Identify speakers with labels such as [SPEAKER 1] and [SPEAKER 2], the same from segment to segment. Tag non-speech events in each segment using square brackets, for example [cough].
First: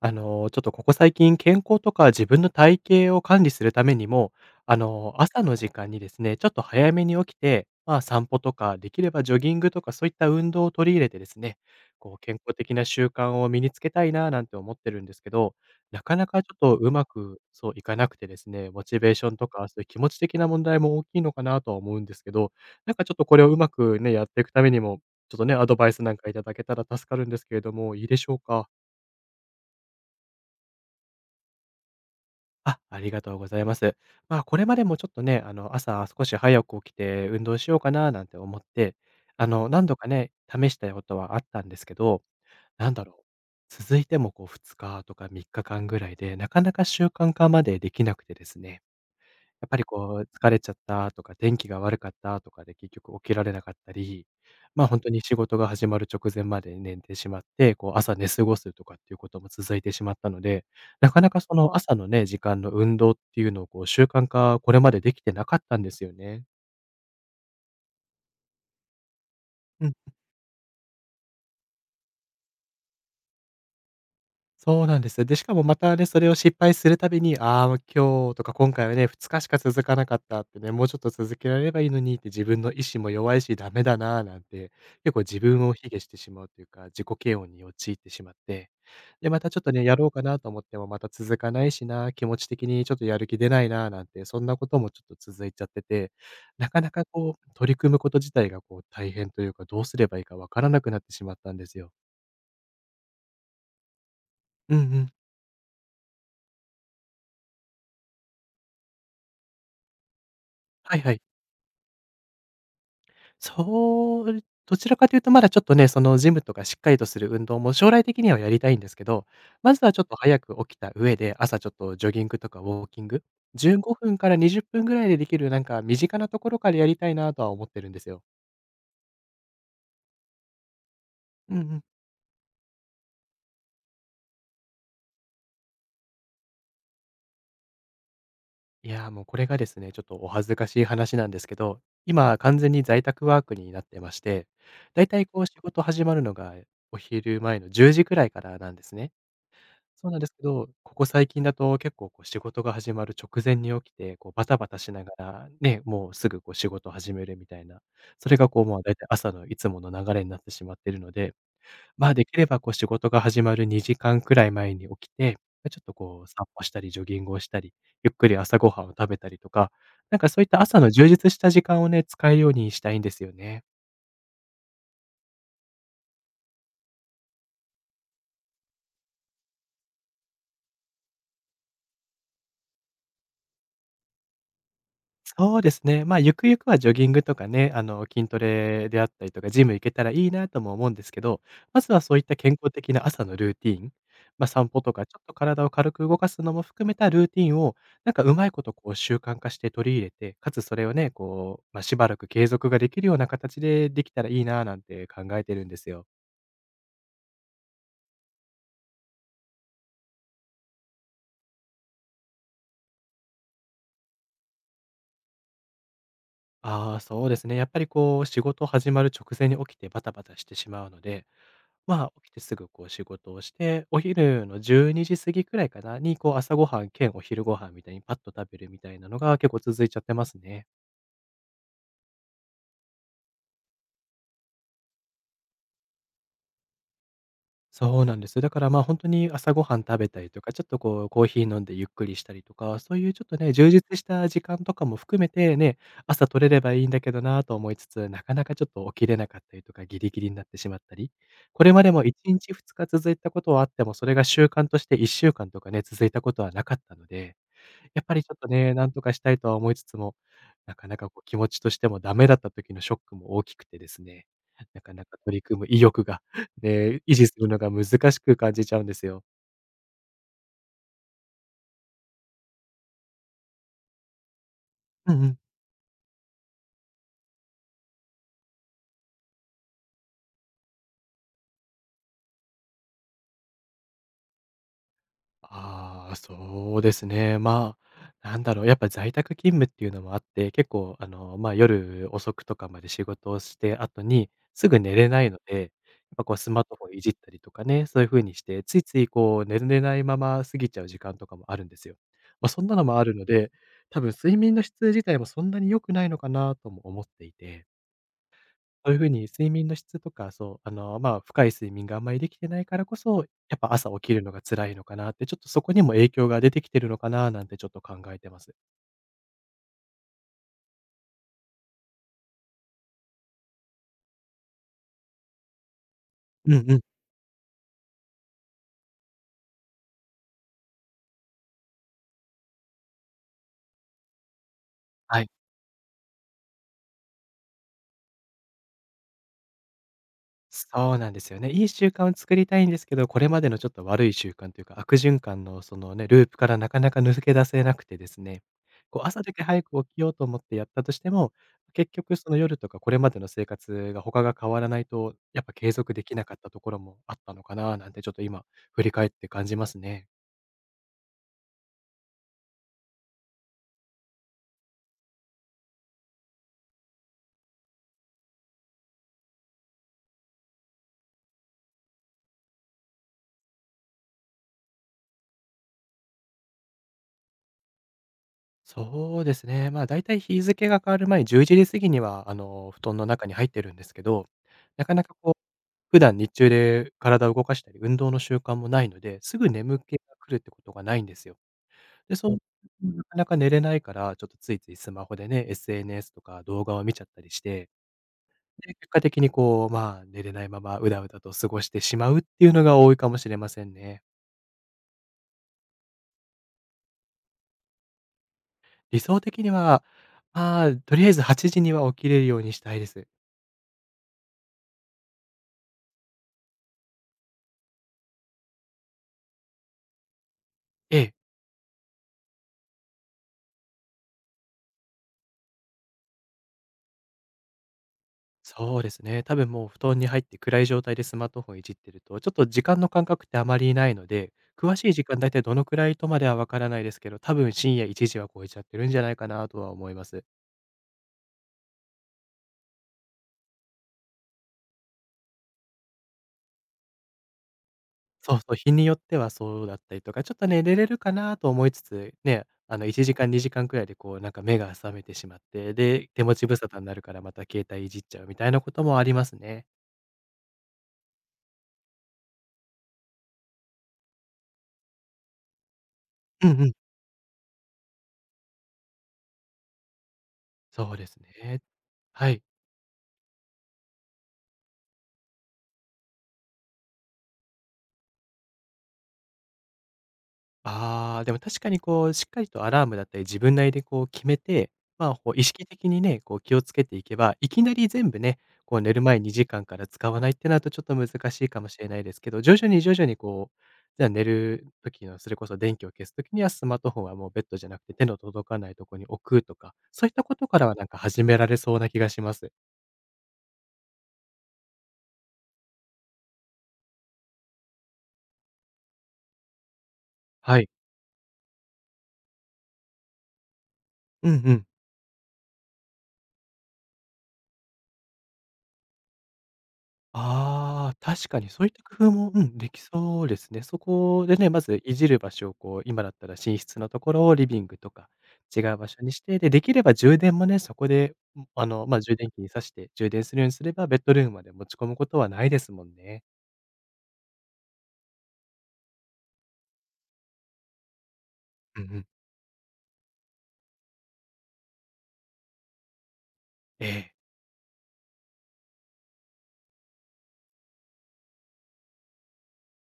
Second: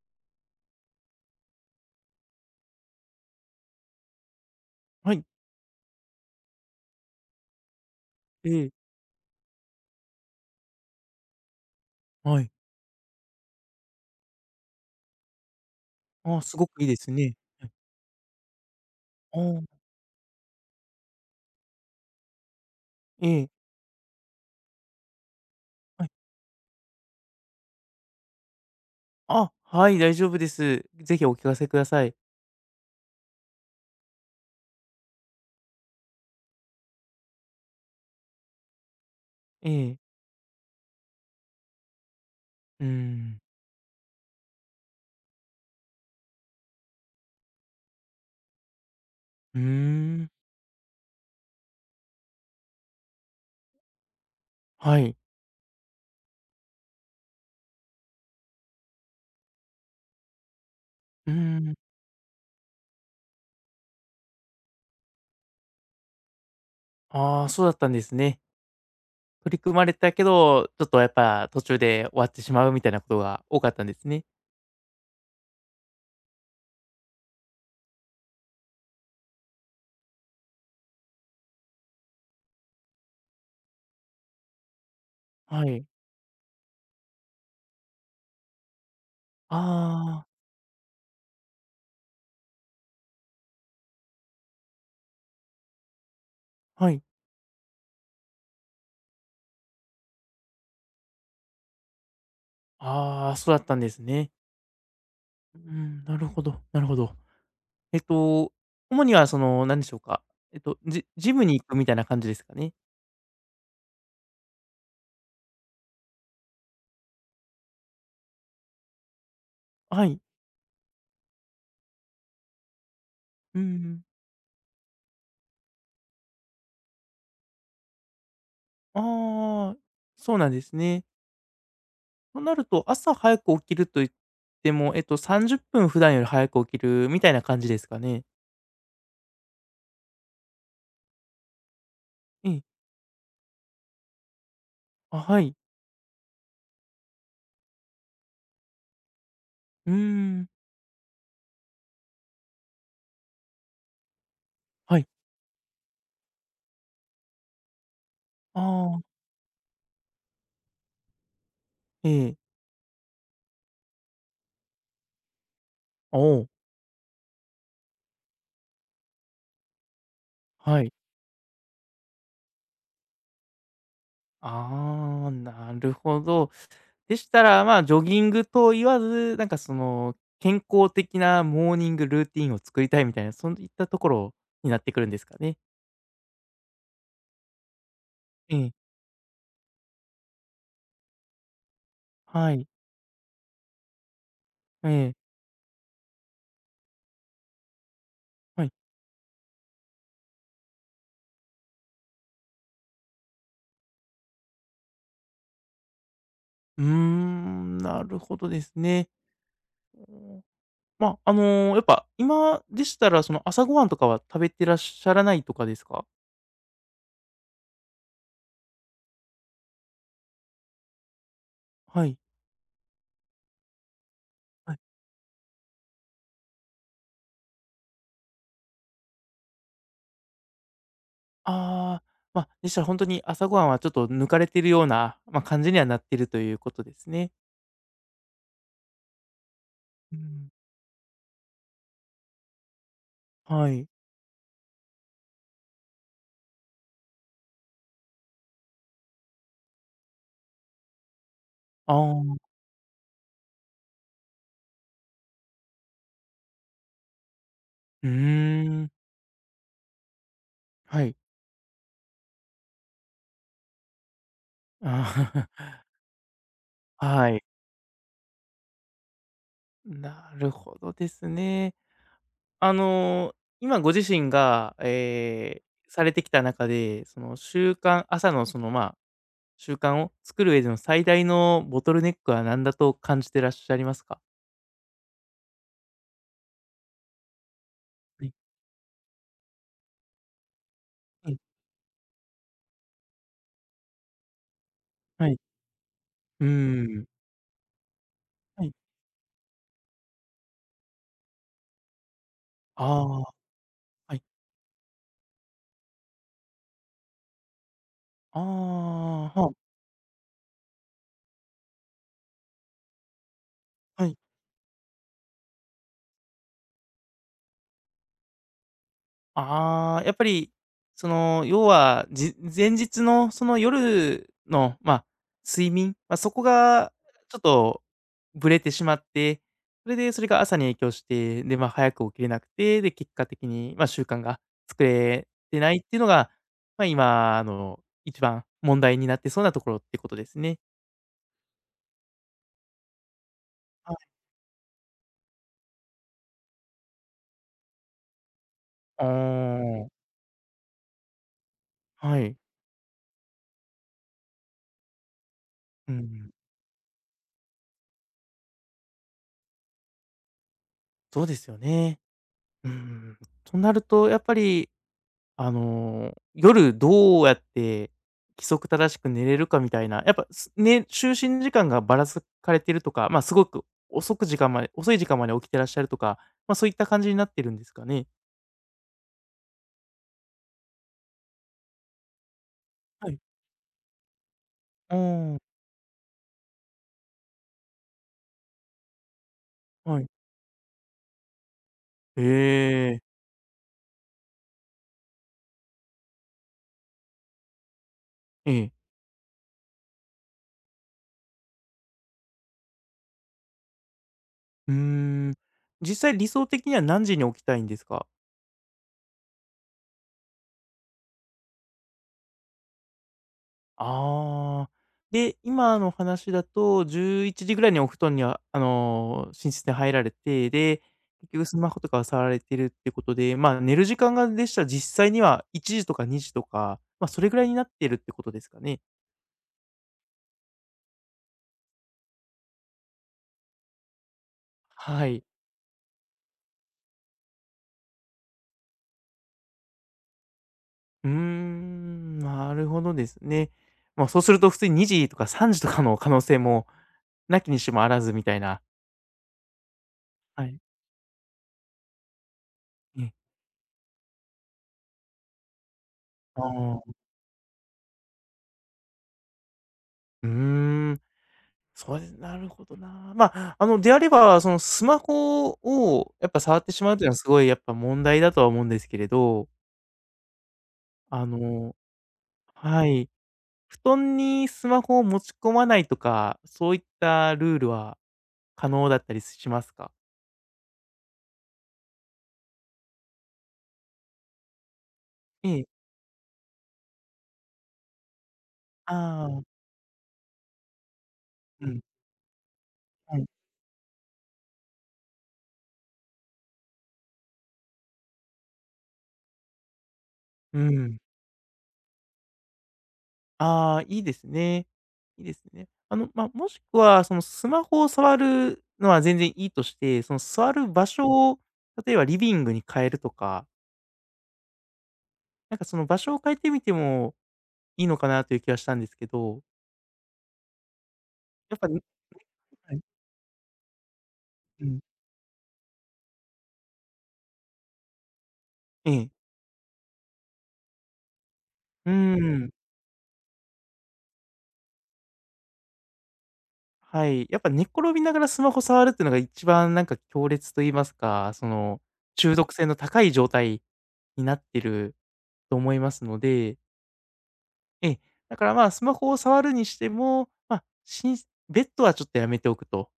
[SPEAKER 1] ちょっとここ最近、健康とか自分の体型を管理するためにも、
[SPEAKER 2] はい。
[SPEAKER 1] 朝の時間にですね、ちょっと早めに起きて、散歩
[SPEAKER 2] え
[SPEAKER 1] と
[SPEAKER 2] え、
[SPEAKER 1] か、できればジョギングとか、そういった運動を取り入れてですね、健
[SPEAKER 2] はい。
[SPEAKER 1] 康的な習慣を身につけたいな、なんて思ってるんですけど、なかな
[SPEAKER 2] ああ、
[SPEAKER 1] かちょ
[SPEAKER 2] す
[SPEAKER 1] っ
[SPEAKER 2] ご
[SPEAKER 1] と
[SPEAKER 2] くいい
[SPEAKER 1] う
[SPEAKER 2] で
[SPEAKER 1] ま
[SPEAKER 2] すね。
[SPEAKER 1] く、
[SPEAKER 2] はい。
[SPEAKER 1] そういかなくてですね、モチベーション
[SPEAKER 2] あ
[SPEAKER 1] とか、そ
[SPEAKER 2] あ、
[SPEAKER 1] ういう気持ち的な問題も大きいのかなとは思うんですけど、なんかちょっと
[SPEAKER 2] え
[SPEAKER 1] これ
[SPEAKER 2] え、
[SPEAKER 1] をうまくね、やっていくためにも、ちょっとね、アドバイス
[SPEAKER 2] はい。
[SPEAKER 1] なんかいただけたら助かるんですけれども、いいでしょうか？
[SPEAKER 2] あ、はい、大丈夫です。ぜひお聞かせください。
[SPEAKER 1] あ、ありがとうございます。これまでもちょっとね、朝少し早く起きて運動しようかななんて思って、
[SPEAKER 2] え
[SPEAKER 1] 何度
[SPEAKER 2] え、
[SPEAKER 1] かね、試したことはあったんですけど、
[SPEAKER 2] うー
[SPEAKER 1] なんだろう。
[SPEAKER 2] ん。
[SPEAKER 1] 続いてもこう2日とか3日間ぐらいで、なかなか習慣化までできなくてですね。
[SPEAKER 2] うー
[SPEAKER 1] やっぱりこ
[SPEAKER 2] ん、
[SPEAKER 1] う疲れちゃったとか、天気が悪かったとかで結局起きられなかったり、
[SPEAKER 2] は
[SPEAKER 1] 本当
[SPEAKER 2] い。
[SPEAKER 1] に仕事が始まる直前まで寝てしまって、こう朝寝過ごすとかっていうことも続いてしまったので、なかな
[SPEAKER 2] うー
[SPEAKER 1] かそ
[SPEAKER 2] ん。
[SPEAKER 1] の朝のね、時間の運動っていうのをこう習慣化、これまでできてなかったんですよね。
[SPEAKER 2] ああ、そうだったんですね。取り組まれたけど、ちょっとやっぱ途中で終わってしまうみたいなことが多かったんですね。
[SPEAKER 1] そうなんです。で、しかもまたね、それを失敗するたびに、ああ、もう今日とか今回はね、2日しか続かなかったってね、もうちょっと続けられればいいのにって自分の意志も弱いしダメだなーなんて、結構自
[SPEAKER 2] は
[SPEAKER 1] 分を
[SPEAKER 2] い。
[SPEAKER 1] 卑下してしまうというか、自己嫌悪に陥ってしまって、で、またちょっとね、やろうか
[SPEAKER 2] ああ、
[SPEAKER 1] なと思ってもまた続かないしな、気持ち的にちょっとやる気出ないななんて、そんなこともちょっと続いちゃってて、なか
[SPEAKER 2] は
[SPEAKER 1] な
[SPEAKER 2] い。
[SPEAKER 1] か取り組むこと自体がこう大変というか、どうすればいいかわからなくなってしまったんですよ。
[SPEAKER 2] ああ、そうだったんですね。
[SPEAKER 1] うんうん。
[SPEAKER 2] うん、なるほど、なるほど。えっと、主にはその、何でしょうか、
[SPEAKER 1] はい
[SPEAKER 2] ジ
[SPEAKER 1] はい。
[SPEAKER 2] ジムに行くみたいな感じですかね？
[SPEAKER 1] そう、どちらかというとまだちょっとね、そのジムとかしっかりとする運動も将来的にはやりたいんですけど、まずはちょ
[SPEAKER 2] は
[SPEAKER 1] っと
[SPEAKER 2] い。
[SPEAKER 1] 早く起きた上で、朝ちょっとジョギングとかウォーキング、
[SPEAKER 2] う
[SPEAKER 1] 15
[SPEAKER 2] ん。
[SPEAKER 1] 分から20分ぐらいでできるなんか身近なところからやりたいなとは思ってるんですよ。
[SPEAKER 2] ああ、そうなんですね。
[SPEAKER 1] うんうん。
[SPEAKER 2] となると、朝早く起きると言っても、30分普段より早く起きるみたいな感じですかね？
[SPEAKER 1] いやー、もうこれがですね、ちょっとお恥ずかしい話なんですけど、今
[SPEAKER 2] え
[SPEAKER 1] 完
[SPEAKER 2] え。
[SPEAKER 1] 全に在宅ワークになってまして、だい
[SPEAKER 2] あ、
[SPEAKER 1] たい
[SPEAKER 2] は
[SPEAKER 1] こう仕
[SPEAKER 2] い。
[SPEAKER 1] 事始まるのがお昼前の10時くらいからなんですね。
[SPEAKER 2] うー
[SPEAKER 1] そうなんですけ
[SPEAKER 2] ん。
[SPEAKER 1] ど、ここ最近だと結構こう仕事が始まる直前に起きて、こうバタバタし
[SPEAKER 2] は
[SPEAKER 1] な
[SPEAKER 2] い。
[SPEAKER 1] がら、ね、もうすぐこう仕事始めるみたいな、それがこ
[SPEAKER 2] あ
[SPEAKER 1] うもうだい
[SPEAKER 2] あ、
[SPEAKER 1] たい朝のいつもの流れになってしまっているので、
[SPEAKER 2] え
[SPEAKER 1] まあできれ
[SPEAKER 2] え。
[SPEAKER 1] ばこう仕事が始まる2時間くらい前に起きて、まちょっと
[SPEAKER 2] お
[SPEAKER 1] こう散
[SPEAKER 2] お、
[SPEAKER 1] 歩したりジョギングをしたり、ゆっくり朝ごはんを食べたりとか、なんかそういった朝
[SPEAKER 2] は
[SPEAKER 1] の
[SPEAKER 2] い。
[SPEAKER 1] 充実した時間をね、使うようにしたいんですよね。
[SPEAKER 2] ああ、なるほど。でしたら、まあ、ジョギングと言わず、なんかその、健康的なモーニングルーティンを作りたいみたいな、そういったところになってくるんですかね？
[SPEAKER 1] そうですね。ゆくゆくはジョギングとかね、筋ト
[SPEAKER 2] ええ。
[SPEAKER 1] レであったりとか、ジム行けたらいいなとも思うんですけど、まずはそういった
[SPEAKER 2] は
[SPEAKER 1] 健
[SPEAKER 2] い。
[SPEAKER 1] 康的な朝のルーティン、散歩
[SPEAKER 2] え
[SPEAKER 1] とか、ちょっ
[SPEAKER 2] え。
[SPEAKER 1] と体を軽く動かすのも含めたルーティンを、なんかうまいこ
[SPEAKER 2] はい。
[SPEAKER 1] とこう習慣化して取り入れて、かつそれをね、しばらく継続ができるような形でできたらいいななんて考えてるんですよ。
[SPEAKER 2] うーん、なるほどですね。うんま、やっぱ今でしたら、その、朝ごはんとかは食べてらっしゃらないとかですか？
[SPEAKER 1] ああ、そうですね。やっぱりこう、仕事始まる直前に起きてバタバタしてしまうので、
[SPEAKER 2] はい。
[SPEAKER 1] 起きてすぐこう仕事をして、お昼の
[SPEAKER 2] はい。
[SPEAKER 1] 12時過ぎくらいかなに、こう朝ごはん兼お昼ご飯みたいにパッと食べるみたいなのが結構続いちゃってますね。
[SPEAKER 2] ああ、ま、あでしたら本当に朝ごはんはちょっと抜かれてるような、まあ、感じにはなってるということですね。
[SPEAKER 1] そうなんです。だから、本当に朝ごはん食べ
[SPEAKER 2] う
[SPEAKER 1] たりと
[SPEAKER 2] ん、
[SPEAKER 1] か、ちょっとこう、コーヒー飲んでゆっくりしたりとか、そういうちょっとね、
[SPEAKER 2] は
[SPEAKER 1] 充
[SPEAKER 2] い。
[SPEAKER 1] 実した時間とかも含めてね、朝取れればいいんだけどなと思いつつ、なかなかちょっと起きれなかったりとか、ギリギリになってしまったり、これまで
[SPEAKER 2] あ
[SPEAKER 1] も1
[SPEAKER 2] あ、
[SPEAKER 1] 日2日続いたことはあっても、それが習慣として1週間とかね、続いたことはなかったのでやっ
[SPEAKER 2] うー
[SPEAKER 1] ぱりちょっとね、な
[SPEAKER 2] ん、
[SPEAKER 1] んとかしたいとは思いつつも、なかな
[SPEAKER 2] は
[SPEAKER 1] か
[SPEAKER 2] い。
[SPEAKER 1] こう気持ちとしてもダメだった時のショックも大きくてですね、なかなか
[SPEAKER 2] あ
[SPEAKER 1] 取り組む
[SPEAKER 2] ー [laughs]
[SPEAKER 1] 意欲が [laughs]、ね、維持
[SPEAKER 2] は
[SPEAKER 1] す
[SPEAKER 2] い。
[SPEAKER 1] るのが難しく感じちゃうんですよ。
[SPEAKER 2] なるほどですね。あの、今ご自身が、
[SPEAKER 1] うんうん。
[SPEAKER 2] されてきた中で、その習慣朝のその、まあ習慣を作る上での最大のボトルネックは何だと感じてらっしゃいますか？
[SPEAKER 1] ああ、そうですね。
[SPEAKER 2] はい、
[SPEAKER 1] なんだろう、やっぱ在宅勤務っていうのもあって、結構、
[SPEAKER 2] はい、
[SPEAKER 1] 夜遅くとかまで仕事をして後に、すぐ寝れな
[SPEAKER 2] は
[SPEAKER 1] い
[SPEAKER 2] い。
[SPEAKER 1] ので、やっぱこう
[SPEAKER 2] う
[SPEAKER 1] スマートフォン
[SPEAKER 2] ー
[SPEAKER 1] いじっ
[SPEAKER 2] ん。
[SPEAKER 1] たりとかね、そういう風にして、
[SPEAKER 2] はい。
[SPEAKER 1] ついついこう寝れないまま過ぎちゃう時間とかもあるんですよ。ま、そんな
[SPEAKER 2] あ
[SPEAKER 1] のもあるの
[SPEAKER 2] あ、
[SPEAKER 1] で、多分
[SPEAKER 2] はい。
[SPEAKER 1] 睡眠の質自体もそんなに良くないのかなとも思っていて。
[SPEAKER 2] あ
[SPEAKER 1] そういうふうに
[SPEAKER 2] あ、はあ、
[SPEAKER 1] 睡眠の質とか、深い睡眠があんまりできてないからこそ、やっぱ朝起
[SPEAKER 2] は
[SPEAKER 1] き
[SPEAKER 2] い。
[SPEAKER 1] るのが辛いのかなって、ちょっとそこにも影響が出てきてるのかななんてちょっと考えてます。
[SPEAKER 2] ああ、やっぱり、その、要は、前日のその夜の、まあ、睡眠、まあ、そこ
[SPEAKER 1] うんうん。
[SPEAKER 2] がちょっとブレてしまって、それでそれが朝に影響して、で、まあ、早く起きれなくて、で、結果的に、まあ、習慣が作
[SPEAKER 1] は
[SPEAKER 2] れ
[SPEAKER 1] い。
[SPEAKER 2] てないっていうのが、まあ、今一番問題になってそうなところってことですね。
[SPEAKER 1] そうなんですよね。いい習慣を作りたいんですけど、これまでのちょっと
[SPEAKER 2] は
[SPEAKER 1] 悪
[SPEAKER 2] い。
[SPEAKER 1] い習慣というか、悪循環のそのね、ループからなかなか抜け出せなくてですね、こう朝だけ早
[SPEAKER 2] あ
[SPEAKER 1] く起きようと思ってやったとしても、結
[SPEAKER 2] あ、
[SPEAKER 1] 局
[SPEAKER 2] は
[SPEAKER 1] そ
[SPEAKER 2] い。
[SPEAKER 1] の夜とかこれまでの生活が他が変わらないと、やっぱ継
[SPEAKER 2] う
[SPEAKER 1] 続できな
[SPEAKER 2] ん
[SPEAKER 1] かったところもあったのかななんてちょっと今振り返って感じますね。
[SPEAKER 2] そうですよね。うん。となるとやっぱり夜どうやって規則正しく寝れるかみたいな、やっぱ、就寝時間がばらつかれてるとか、まあ、すごく遅い時間まで起きてらっしゃるとか、まあ、そういった感じになってるんですかね？
[SPEAKER 1] そうですね。だいたい日付が変わる前、11時過ぎには、布団の
[SPEAKER 2] はい。
[SPEAKER 1] 中に入ってるんですけど、な
[SPEAKER 2] あ
[SPEAKER 1] かなかこう、
[SPEAKER 2] ー
[SPEAKER 1] 普段日中で体を動かしたり、運動の習慣もないので、すぐ眠気
[SPEAKER 2] はい。
[SPEAKER 1] が来るってことがないんですよ。で、
[SPEAKER 2] へ
[SPEAKER 1] そう、
[SPEAKER 2] え、
[SPEAKER 1] なかなか寝れないから、ちょっとついついスマホでね、SNS とか動画を見ちゃったりして、
[SPEAKER 2] ええ。
[SPEAKER 1] で、結果的にこう、寝れないままうだうだと過ごしてしまうっていうのが多いかもしれませんね。
[SPEAKER 2] うーん。実際理想的には何時に起きたいんですか？
[SPEAKER 1] 理想的には、とりあえず8時には起きれるようにしたいです。
[SPEAKER 2] ああ。で、今の話だと11時ぐらいにお布団には、寝室に入られて、で、
[SPEAKER 1] ええ。
[SPEAKER 2] 結局スマホとかを触られてるってことで、まあ、寝る時間がでしたら実際には1時とか2時とか、ま、それぐらいになってるってことですか
[SPEAKER 1] そ
[SPEAKER 2] ね？
[SPEAKER 1] うですね。多分もう布団に入って暗い状態でスマートフォンいじってると、ちょっと時間の感覚ってあまりないので、詳しい時
[SPEAKER 2] は
[SPEAKER 1] 間
[SPEAKER 2] い。
[SPEAKER 1] 大体どのくらいとまではわからないですけど、多分深夜1時は超えちゃってるんじゃないかなとは思います。
[SPEAKER 2] うーん、なるほどですね。ま、そうすると普通に2時とか3時とかの可能性も無きにしもあらずみた
[SPEAKER 1] そう
[SPEAKER 2] い
[SPEAKER 1] そう、
[SPEAKER 2] な。
[SPEAKER 1] 日によってはそうだったりとか、ちょっ
[SPEAKER 2] は
[SPEAKER 1] と
[SPEAKER 2] い。
[SPEAKER 1] ね、寝れるかなと思いつつ、ね、1
[SPEAKER 2] ね
[SPEAKER 1] 時間2時間くらいでこう、なんか目が覚めてしまって、で、手持
[SPEAKER 2] あ
[SPEAKER 1] ち無沙汰にな
[SPEAKER 2] あ。
[SPEAKER 1] るからまた携帯いじっちゃうみたいなこともありますね。
[SPEAKER 2] うーん。それ、なるほどな。まあ、であれば、そのスマホをやっぱ
[SPEAKER 1] うん
[SPEAKER 2] 触っ
[SPEAKER 1] う
[SPEAKER 2] て
[SPEAKER 1] ん。
[SPEAKER 2] しまうというのはすごいやっぱ問題だとは思うんですけれど、
[SPEAKER 1] そうです
[SPEAKER 2] あ
[SPEAKER 1] ね。
[SPEAKER 2] の
[SPEAKER 1] はい。
[SPEAKER 2] はい。布団にスマホを持ち込まないとか、そういったルールは可能だったりしますか？
[SPEAKER 1] ああ、でも確かにこう、しっかりとアラームだったり、自分なりでこう決めて、まあ、こう意
[SPEAKER 2] ええ。
[SPEAKER 1] 識的にね、こう気をつけていけば、いきなり全部ね、こう寝る前
[SPEAKER 2] ああ、
[SPEAKER 1] 2時間から使わないってなるとちょっと難しいか
[SPEAKER 2] う
[SPEAKER 1] もし
[SPEAKER 2] ん、
[SPEAKER 1] れないですけど、徐々に徐々に
[SPEAKER 2] はい。
[SPEAKER 1] こう、じゃあ寝る時の、それこそ電気を消す時にはスマートフォンはもうベッドじゃなくて手の届かないとこに置くとか、そういったこと
[SPEAKER 2] う
[SPEAKER 1] からはなん
[SPEAKER 2] ん。
[SPEAKER 1] か始められそうな気がします。
[SPEAKER 2] ああ、いいですね。いいですね。まあ、もしくはそのスマホを触るのは全然いいとして、その座
[SPEAKER 1] は
[SPEAKER 2] る
[SPEAKER 1] い。
[SPEAKER 2] 場所を例えばリビングに変えるとか
[SPEAKER 1] うんうん。
[SPEAKER 2] なんかその場所を変えてみてもいいのかなという気はしたんですけど、
[SPEAKER 1] ああ、確かに
[SPEAKER 2] やっ
[SPEAKER 1] そう
[SPEAKER 2] ぱ、
[SPEAKER 1] いっ
[SPEAKER 2] ね、
[SPEAKER 1] た工夫も、うん、で
[SPEAKER 2] はい、
[SPEAKER 1] きそうですね。そこでね、ま
[SPEAKER 2] うん、
[SPEAKER 1] ずいじる場所をこう、今だったら寝室のところをリビングとか違う場
[SPEAKER 2] え
[SPEAKER 1] 所
[SPEAKER 2] え、
[SPEAKER 1] にして、で、できれば充電もね、そこで、
[SPEAKER 2] うー
[SPEAKER 1] 充電器に
[SPEAKER 2] ん、
[SPEAKER 1] 挿して充電するようにすれば、ベッドルームまで持ち込むことはないですもんね。
[SPEAKER 2] はい。やっぱ寝っ転びながらスマホ触るっていうのが一番なんか強烈と言いますか、その
[SPEAKER 1] うんうん。
[SPEAKER 2] 中毒性の高い状態になってると思いますので、
[SPEAKER 1] ええ、
[SPEAKER 2] ええ、だからまあスマホを触るにしても、まあ、ベッドはちょっとやめておくと、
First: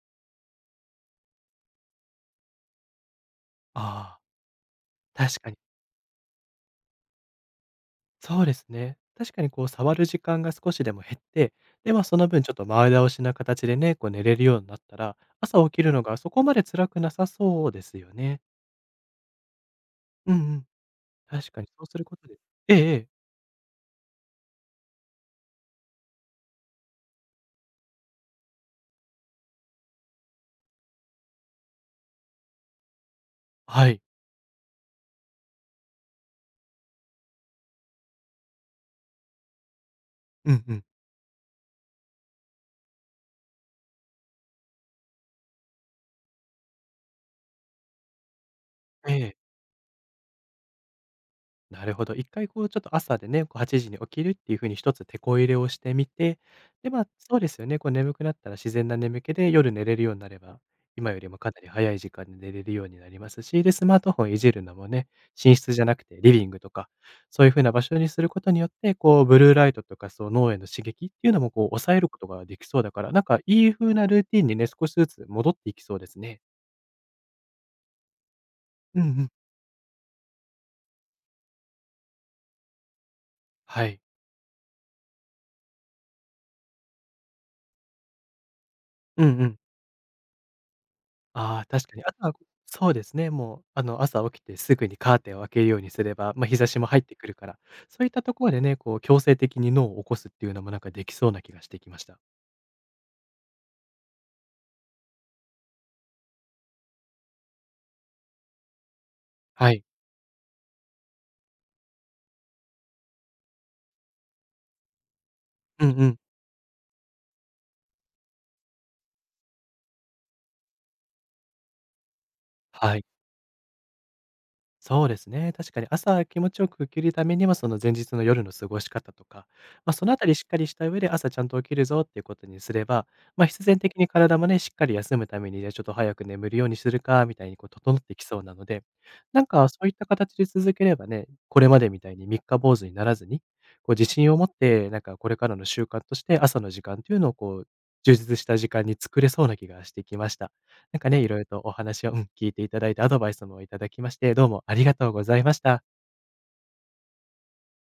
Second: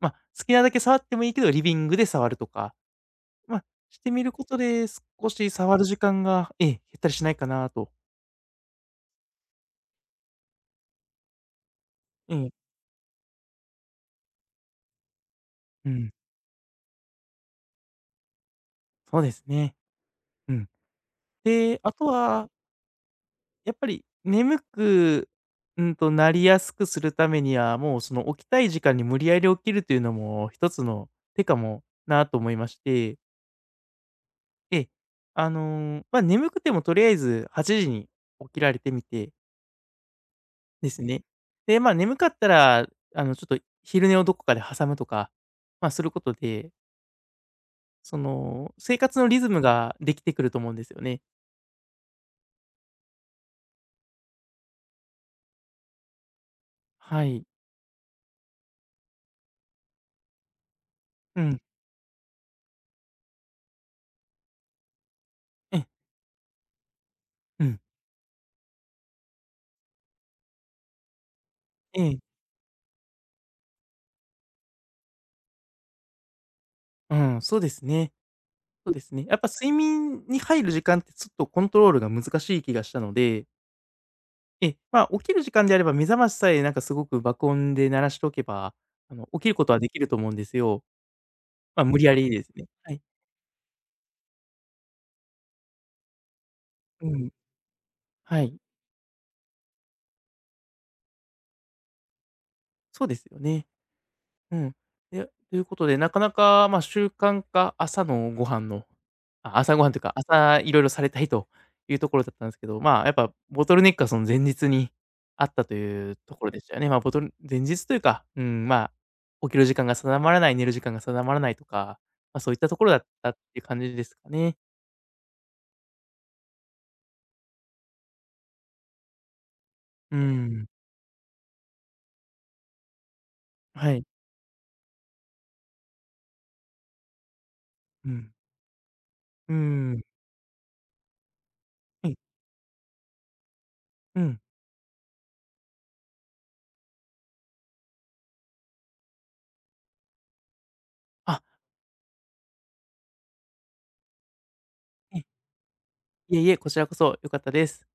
[SPEAKER 2] まあ、好きなだけ触ってもいいけど、リビングで触るとか、まあ、
[SPEAKER 1] あ
[SPEAKER 2] して
[SPEAKER 1] あ、
[SPEAKER 2] みることで、少
[SPEAKER 1] 確
[SPEAKER 2] し
[SPEAKER 1] かに。
[SPEAKER 2] 触る時間が、ええ、減ったりしないかなと
[SPEAKER 1] そうですね。確かにこう触る時間が少しでも減って、で、まあ、その
[SPEAKER 2] え
[SPEAKER 1] 分
[SPEAKER 2] え、
[SPEAKER 1] ちょっと前倒しな形でね、こう寝れるようになったら、朝起き
[SPEAKER 2] う
[SPEAKER 1] るの
[SPEAKER 2] ん、
[SPEAKER 1] がそこまで辛くなさそうですよね。
[SPEAKER 2] そうですね。
[SPEAKER 1] うん
[SPEAKER 2] う
[SPEAKER 1] うん。
[SPEAKER 2] ん。
[SPEAKER 1] 確かに
[SPEAKER 2] で、
[SPEAKER 1] そう
[SPEAKER 2] あ
[SPEAKER 1] する
[SPEAKER 2] と
[SPEAKER 1] ことで
[SPEAKER 2] は、
[SPEAKER 1] ええええ。
[SPEAKER 2] やっぱり眠く、なりやすくするためには、もうその起きたい時間に無理やり起きるというのも一つの手かもなと思いまして、
[SPEAKER 1] はい。
[SPEAKER 2] ええ、ま、眠くてもとりあえず8時に起きられてみて
[SPEAKER 1] うんうん。
[SPEAKER 2] ですね。で、ま、眠かったら、ちょっと昼寝をどこかで挟むとか、ま、することで、その、生
[SPEAKER 1] え
[SPEAKER 2] 活の
[SPEAKER 1] え、
[SPEAKER 2] リズムができてくると思うんですよね。
[SPEAKER 1] なるほど。一回こうちょっと朝でね、こう8時に起きるっていう風に一つてこ入れをしてみて、で、ま、
[SPEAKER 2] は
[SPEAKER 1] そう
[SPEAKER 2] い。
[SPEAKER 1] ですよね、こう眠くなったら自然な眠気で夜寝れるようになれば、今よりも
[SPEAKER 2] う
[SPEAKER 1] か
[SPEAKER 2] ん。
[SPEAKER 1] なり早い時間に寝れるようになりますし、で、スマートフォンいじるのもね、寝室
[SPEAKER 2] え
[SPEAKER 1] じゃ
[SPEAKER 2] え、
[SPEAKER 1] なくてリビングとか、そういう風
[SPEAKER 2] う
[SPEAKER 1] な
[SPEAKER 2] ん。
[SPEAKER 1] 場所にすることによって、こうブルーライトとか、そう、脳への刺激っていうのもこう抑
[SPEAKER 2] え
[SPEAKER 1] える
[SPEAKER 2] え。
[SPEAKER 1] ことができそうだから、なんかいい風なルーティンにね、少しずつ戻っていきそうですね。
[SPEAKER 2] うん、そうですね。そうで
[SPEAKER 1] うんう
[SPEAKER 2] すね。
[SPEAKER 1] ん。
[SPEAKER 2] やっぱ睡眠に入る時間ってちょっとコントロールが難しい気がしたので、
[SPEAKER 1] はい。
[SPEAKER 2] ええ、ま、起きる時間であれば目覚ましさえなんかすごく爆音で鳴らしておけば、
[SPEAKER 1] う
[SPEAKER 2] 起
[SPEAKER 1] んう
[SPEAKER 2] きる
[SPEAKER 1] ん。
[SPEAKER 2] ことはできると思うんですよ。
[SPEAKER 1] ああ、
[SPEAKER 2] ま、
[SPEAKER 1] 確か
[SPEAKER 2] 無理
[SPEAKER 1] に。あ
[SPEAKER 2] や
[SPEAKER 1] と
[SPEAKER 2] り
[SPEAKER 1] は
[SPEAKER 2] ですね。
[SPEAKER 1] そ
[SPEAKER 2] は
[SPEAKER 1] う
[SPEAKER 2] い。
[SPEAKER 1] ですね、もう、朝起きてすぐにカーテンを開けるようにすれば、まあ、日差しも入っ
[SPEAKER 2] う
[SPEAKER 1] てく
[SPEAKER 2] ん。
[SPEAKER 1] るから、そういったと
[SPEAKER 2] は
[SPEAKER 1] ころ
[SPEAKER 2] い。
[SPEAKER 1] でね、こう強制的に脳を起こすっていうのもなんかできそうな気がしてきました。
[SPEAKER 2] そうですよね。うん。で、ということで、なかなか、まあ、習慣化、朝のご飯のあ、
[SPEAKER 1] は
[SPEAKER 2] 朝ご
[SPEAKER 1] い。
[SPEAKER 2] はんというか、朝いろいろされたいというところだったんですけど、まあ、やっぱボトルネックはその前日にあったと
[SPEAKER 1] うんう
[SPEAKER 2] いう
[SPEAKER 1] ん。
[SPEAKER 2] ところでしたよね。まあ、ボトル前日というか、うん、まあ、起きる時間が定まらない、寝る時間が定まらないとか、まあ、そういったところ
[SPEAKER 1] は
[SPEAKER 2] だ
[SPEAKER 1] い。
[SPEAKER 2] ったっていう感じですかね。
[SPEAKER 1] そうですね。確かに朝気持ちよく起きるためには、その前日の夜の過ごし方とか、まあ、その
[SPEAKER 2] う
[SPEAKER 1] あたりしっかり
[SPEAKER 2] ん。
[SPEAKER 1] した上で朝ちゃんと起きるぞっていうことにすれば、まあ、必然
[SPEAKER 2] は
[SPEAKER 1] 的
[SPEAKER 2] い。
[SPEAKER 1] に体もね、しっかり休むために、じゃあちょっと早く眠るようにするかみたいにこう整っ
[SPEAKER 2] う
[SPEAKER 1] てき
[SPEAKER 2] ん。
[SPEAKER 1] そうなので、なん
[SPEAKER 2] う
[SPEAKER 1] かそういっ
[SPEAKER 2] ん。
[SPEAKER 1] た形で続ければね、これまでみ
[SPEAKER 2] は
[SPEAKER 1] たい
[SPEAKER 2] い。
[SPEAKER 1] に三日坊主にならずに、こう自
[SPEAKER 2] う
[SPEAKER 1] 信を
[SPEAKER 2] ん。
[SPEAKER 1] 持って、なんかこれからの習慣として朝の時間というのをこう、充実した時間に作れそうな気がしてきました。なんかね、いろ
[SPEAKER 2] あ、
[SPEAKER 1] いろとお話を、うん、聞いていただいて、アドバイスもいただきまして、どうもありがとうございました。
[SPEAKER 2] いいえいえ、こちらこそ良かったです。